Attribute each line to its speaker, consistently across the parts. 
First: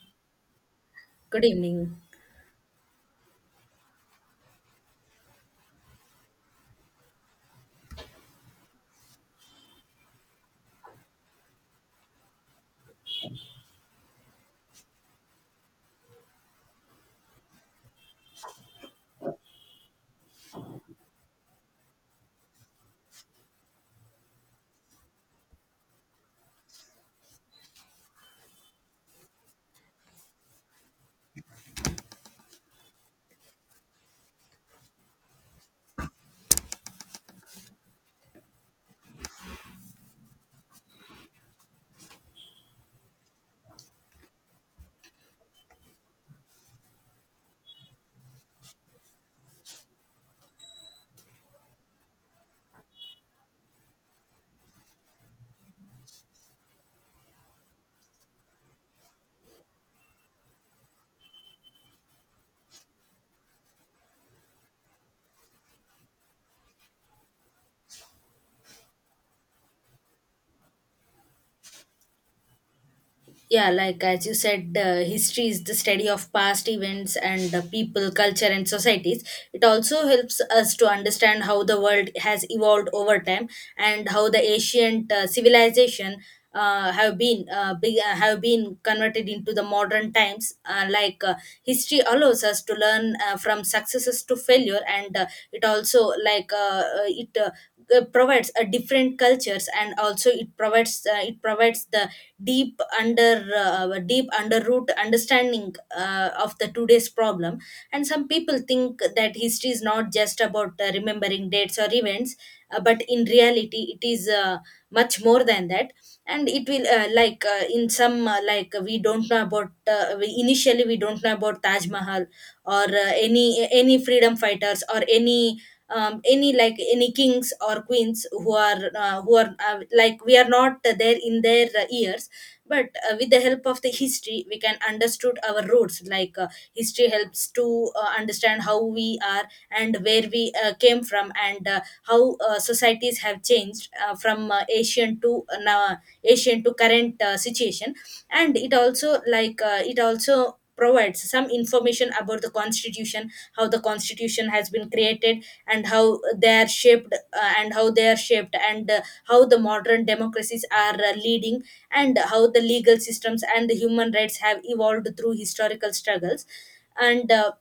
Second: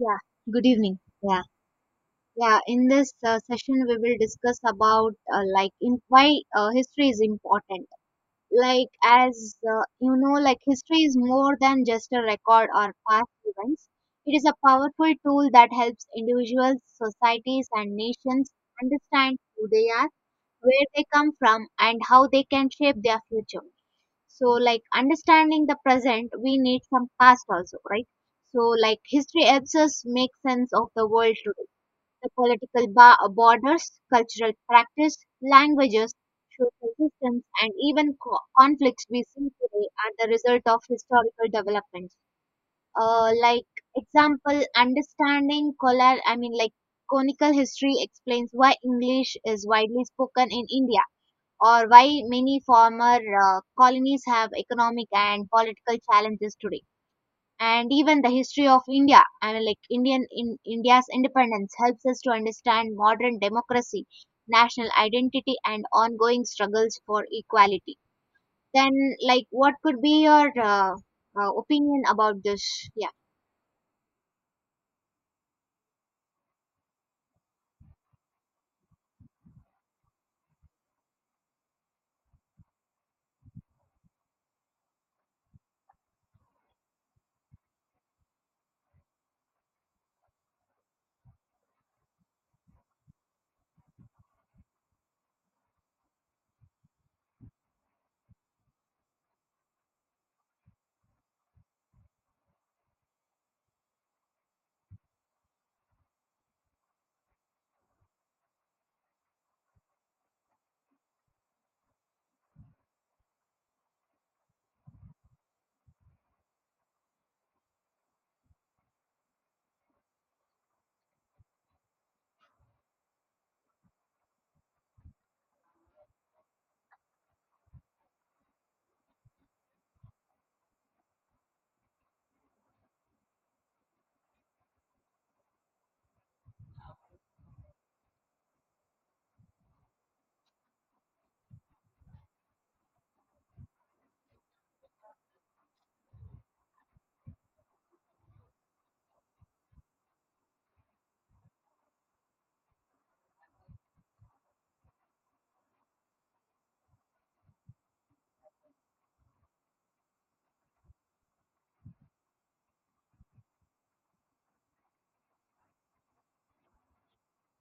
Speaker 1: Yeah, good evening. Yeah,
Speaker 2: Good evening.
Speaker 1: yeah. In this session, we will discuss about like in why history is important. Like as like history is more than just a record or past events. It is a powerful tool that helps individuals, societies, and nations understand who they are, where they come from, and how they can shape their future. So, like, understanding the present, we need some past also, right? So, like, history helps us make sense of the world today. The political borders, cultural practice, languages, social systems, and even conflicts we see today are the result of historical developments. Like, example, understanding color, I mean, like, conical history explains why english is widely spoken in india, or why many former colonies have economic and political challenges today. And even the history of india, I mean, like, indian in india's independence helps us to understand modern democracy, national identity, and ongoing struggles for equality. Then, like, what could be your opinion about this? Yeah.
Speaker 2: Yeah, like as you said, history is the study of past events and people, culture, and societies. It also helps us to understand how the world has evolved over time and how the ancient civilization have been converted into the modern times. History allows us to learn from successes to failure, and it also like it. Provides a different cultures, and also it provides the deep under root understanding of the today's problem. And some people think that history is not just about remembering dates or events, but in reality it is much more than that. And it will in some like, we don't know about initially we don't know about Taj Mahal or any freedom fighters, or any like any kings or queens who are like, we are not there in their years. But with the help of the history we can understood our roots. History helps to understand how we are and where we came from, and how societies have changed from ancient to now ancient to current situation. And it also provides some information about the constitution, how the constitution has been created and how they are shaped and how the modern democracies are leading, and how the legal systems and the human rights have evolved through historical struggles. And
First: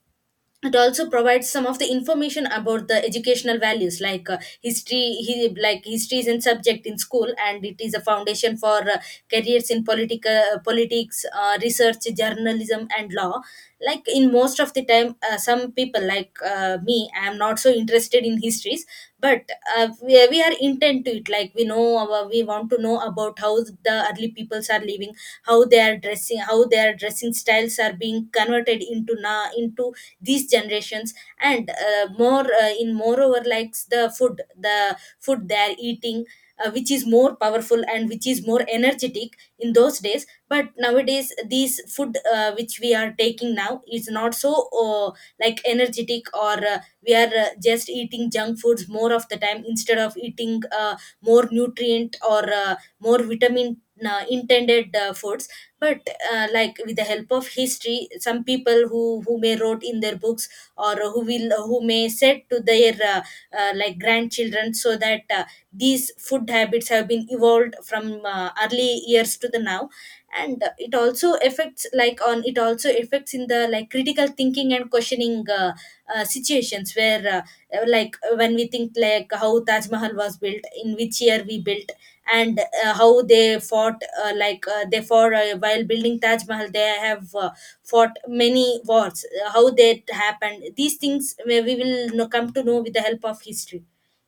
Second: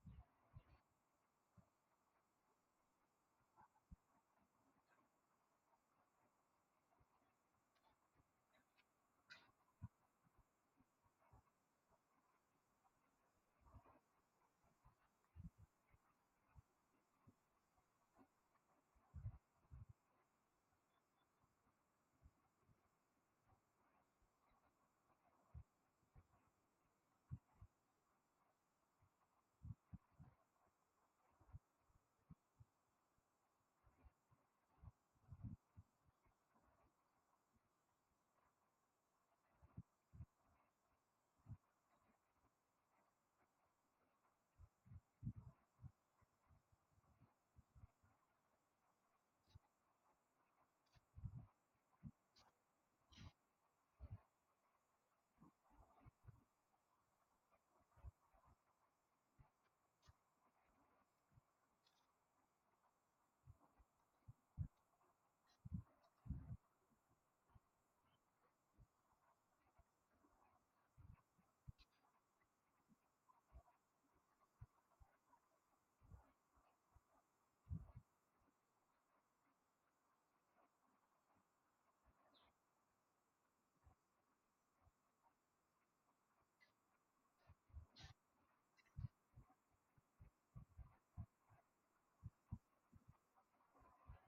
Speaker 2: it also provides some of the information about the educational values. Like like history is in subject in school and it is a foundation for careers in political politics, research, journalism, and law. Like in most of the time some people like me, I am not so interested in histories, but we are intent to it. Like, we know we want to know about how the early peoples are living, how they are dressing, how their dressing styles are being converted into na into these generations. And moreover likes the food, they are eating, which is more powerful and which is more energetic in those days, but nowadays these food which we are taking now is not so like energetic or we are just eating junk foods more of the time, instead of eating more nutrient or more vitamin intended foods. But like with the help of history, some people who may wrote in their books, or who may said to their like grandchildren, so that these food habits have been evolved from early years to the now. And it also affects, like on it also affects in the like critical thinking and questioning situations, where when we think like how Taj Mahal was built, in which year we built, and how they fought while building Taj Mahal. They have fought many wars, how that happened, these things where we will come to know with the help of history.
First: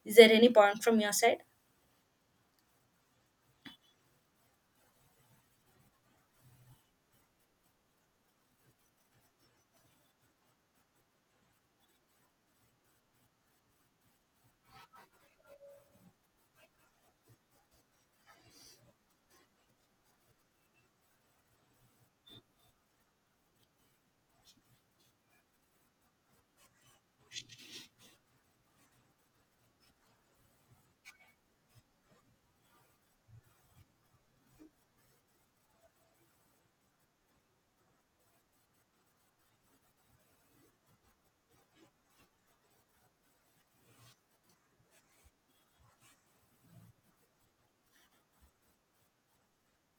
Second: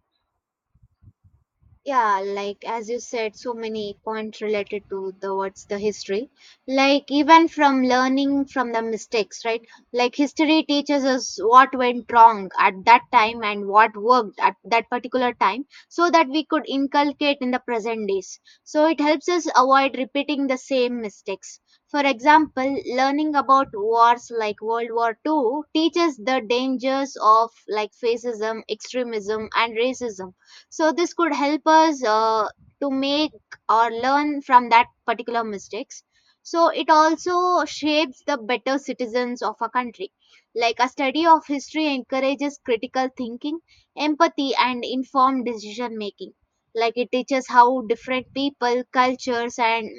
Speaker 2: Is there any point from your side?
Speaker 1: Yeah, like, as you said, so many points related to the what's the history. Like, even from learning from the mistakes, right? Like, history teaches us what went wrong at that time and what worked at that particular time so that we could inculcate in the present days, so it helps us avoid repeating the same mistakes. For example, learning about wars like World War II teaches the dangers of, like, fascism, extremism, and racism. So this could help us to make or learn from that particular mistakes. So it also shapes the better citizens of a country. Like, a study of history encourages critical thinking, empathy, and informed decision making. Like, it teaches how different people, cultures, and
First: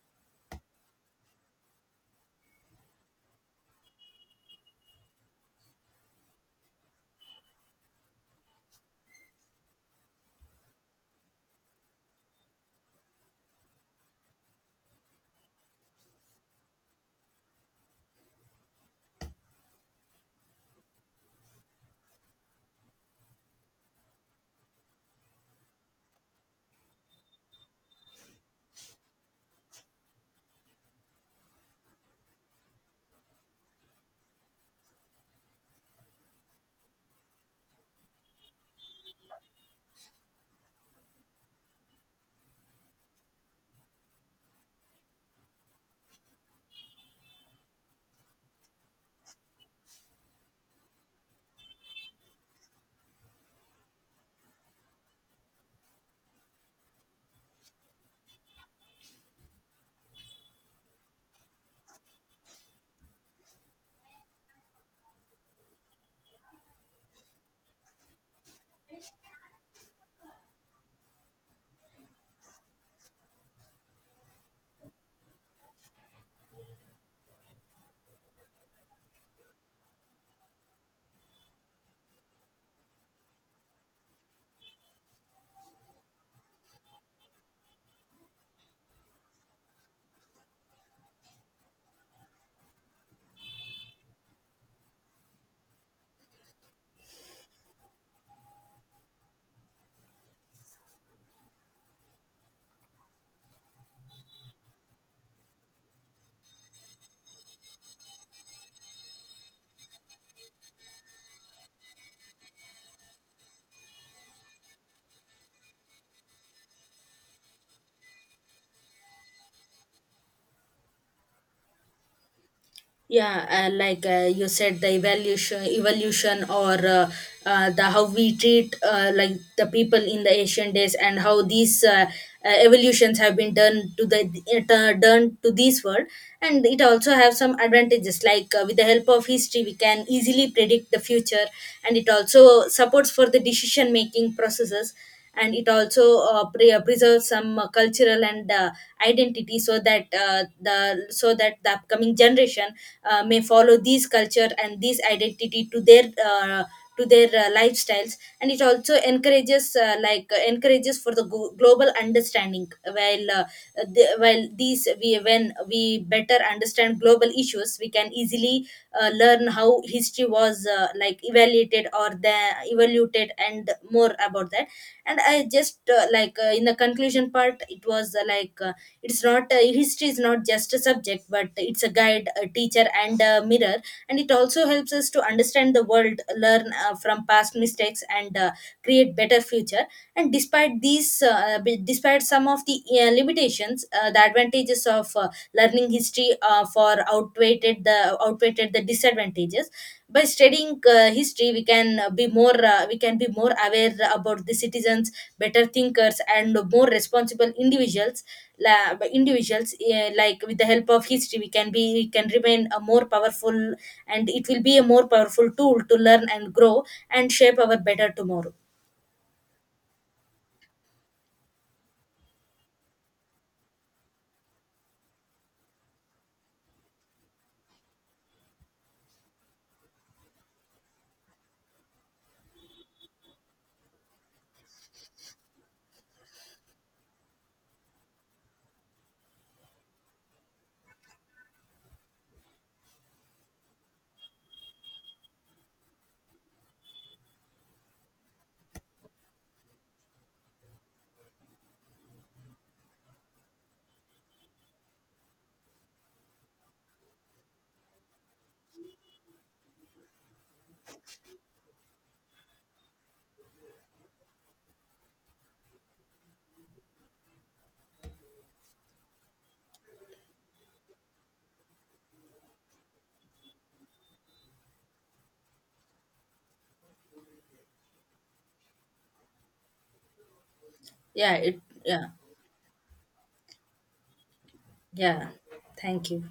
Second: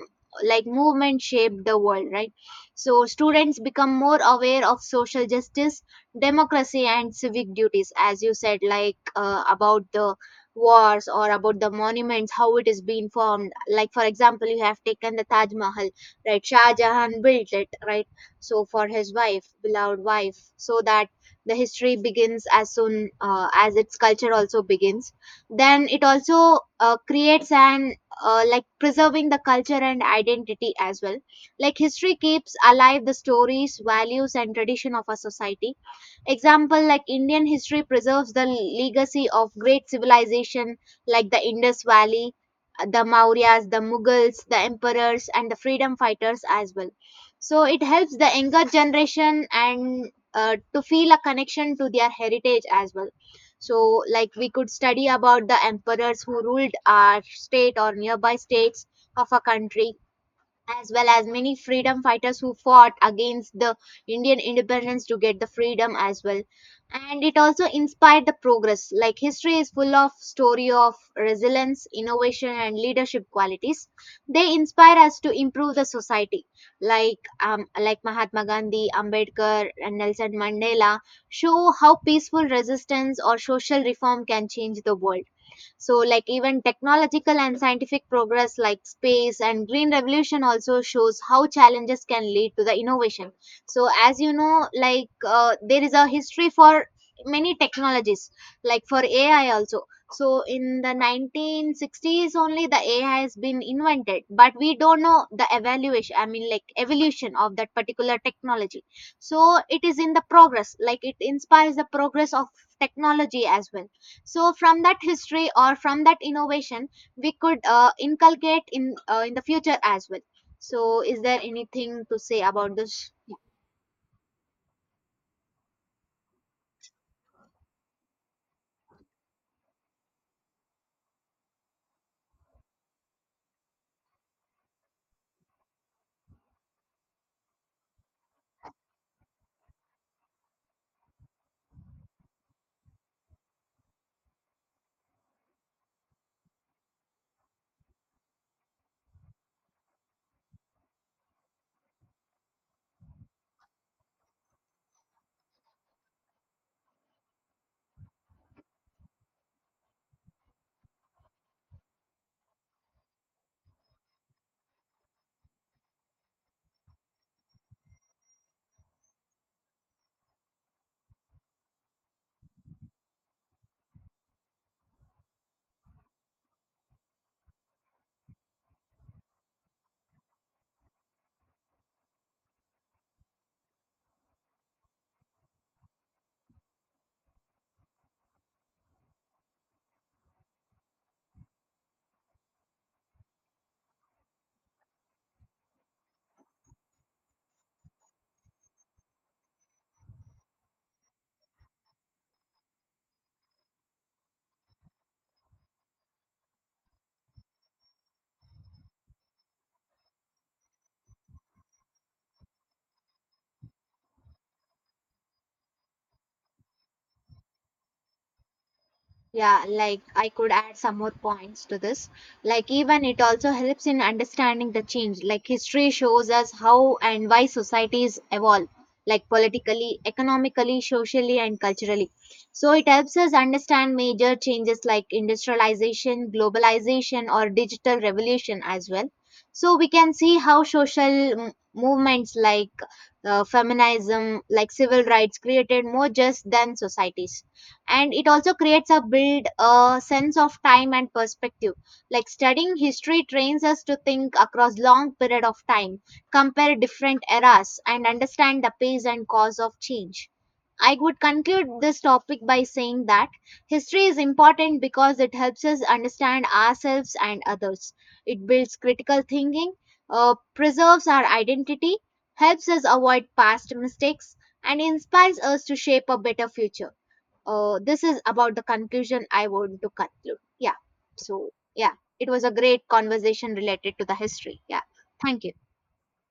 Speaker 1: like movement shape the world, right? So students become more aware of social justice, democracy, and civic duties. As you said, like, about the wars or about the monuments, how it is being formed. Like, for example, you have taken the taj mahal, right? Shah jahan built it, right? So for his wife, beloved wife, so that the history begins as soon as its culture also begins. Then it also creates an like preserving the culture and identity as well. Like, history keeps alive the stories, values, and tradition of a society. Example, like, Indian history preserves the legacy of great civilization, like the Indus Valley, the Mauryas, the Mughals, the emperors, and the freedom fighters as well. So it helps the younger generation and to feel a connection to their heritage as well. So, like, we could study about the emperors who ruled our state or nearby states of a country, as well as many freedom fighters who fought against the Indian independence to get the freedom as well. And it also inspired the progress. Like, history is full of story of resilience, innovation, and leadership qualities. They inspire us to improve the society. Like, like Mahatma Gandhi, Ambedkar, and Nelson Mandela show how peaceful resistance or social reform can change the world. So, like, even technological and scientific progress, like space and green revolution, also shows how challenges can lead to the innovation. So, as you know, like, there is a history for many technologies, like for AI also. So, in the 1960s only, the AI has been invented, but we don't know the evaluation, I mean, like, evolution of that particular technology. So, it is in the progress, like, it inspires the progress of technology as well. So from that history or from that innovation, we could inculcate in the future as well. So, is there anything to say about this?
Speaker 2: Yeah, you said the evolution, or the how we treat like the people in the ancient days and how these evolutions have been done to done to this world. And it also have some advantages. Like with the help of history we can easily predict the future, and it also supports for the decision making processes. And it also preserves some cultural and identity, so that the so that the upcoming generation may follow these culture and these identity to their lifestyles. And it also encourages encourages for the global understanding. While the, while these we, when we better understand global issues, we can easily learn how history was like evaluated or the evaluated, and more about that. And I just in the conclusion part, it was it's not history is not just a subject, but it's a guide, a teacher, and a mirror. And it also helps us to understand the world, learn from past mistakes, and create better future. And despite these, despite some of the limitations, the advantages of learning history for outweighed the disadvantages. By studying history, we can be more we can be more aware about the citizens, better thinkers, and more responsible individuals. La- by individuals, like with the help of history we can remain a more powerful, and it will be a more powerful tool to learn and grow, and shape our better tomorrow.
Speaker 1: Yeah, like, I could add some more points to this. Like, even it also helps in understanding the change. Like, history shows us how and why societies evolve, like politically, economically, socially, and culturally. So, it helps us understand major changes like industrialization, globalization, or digital revolution as well. So, we can see how social movements like feminism, like civil rights, created more just than societies. And it also creates a build a sense of time and perspective. Like, studying history trains us to think across long period of time, compare different eras, and understand the pace and cause of change. I would conclude this topic by saying that history is important because it helps us understand ourselves and others, it builds critical thinking, preserves our identity, helps us avoid past mistakes, and inspires us to shape a better future. This is about the conclusion I want to conclude. Yeah.
Speaker 2: yeah
Speaker 1: So,
Speaker 2: it
Speaker 1: yeah,
Speaker 2: Yeah.
Speaker 1: it was a great conversation related to the history. Yeah.
Speaker 2: Yeah.
Speaker 1: Thank you.
Speaker 2: Thank you.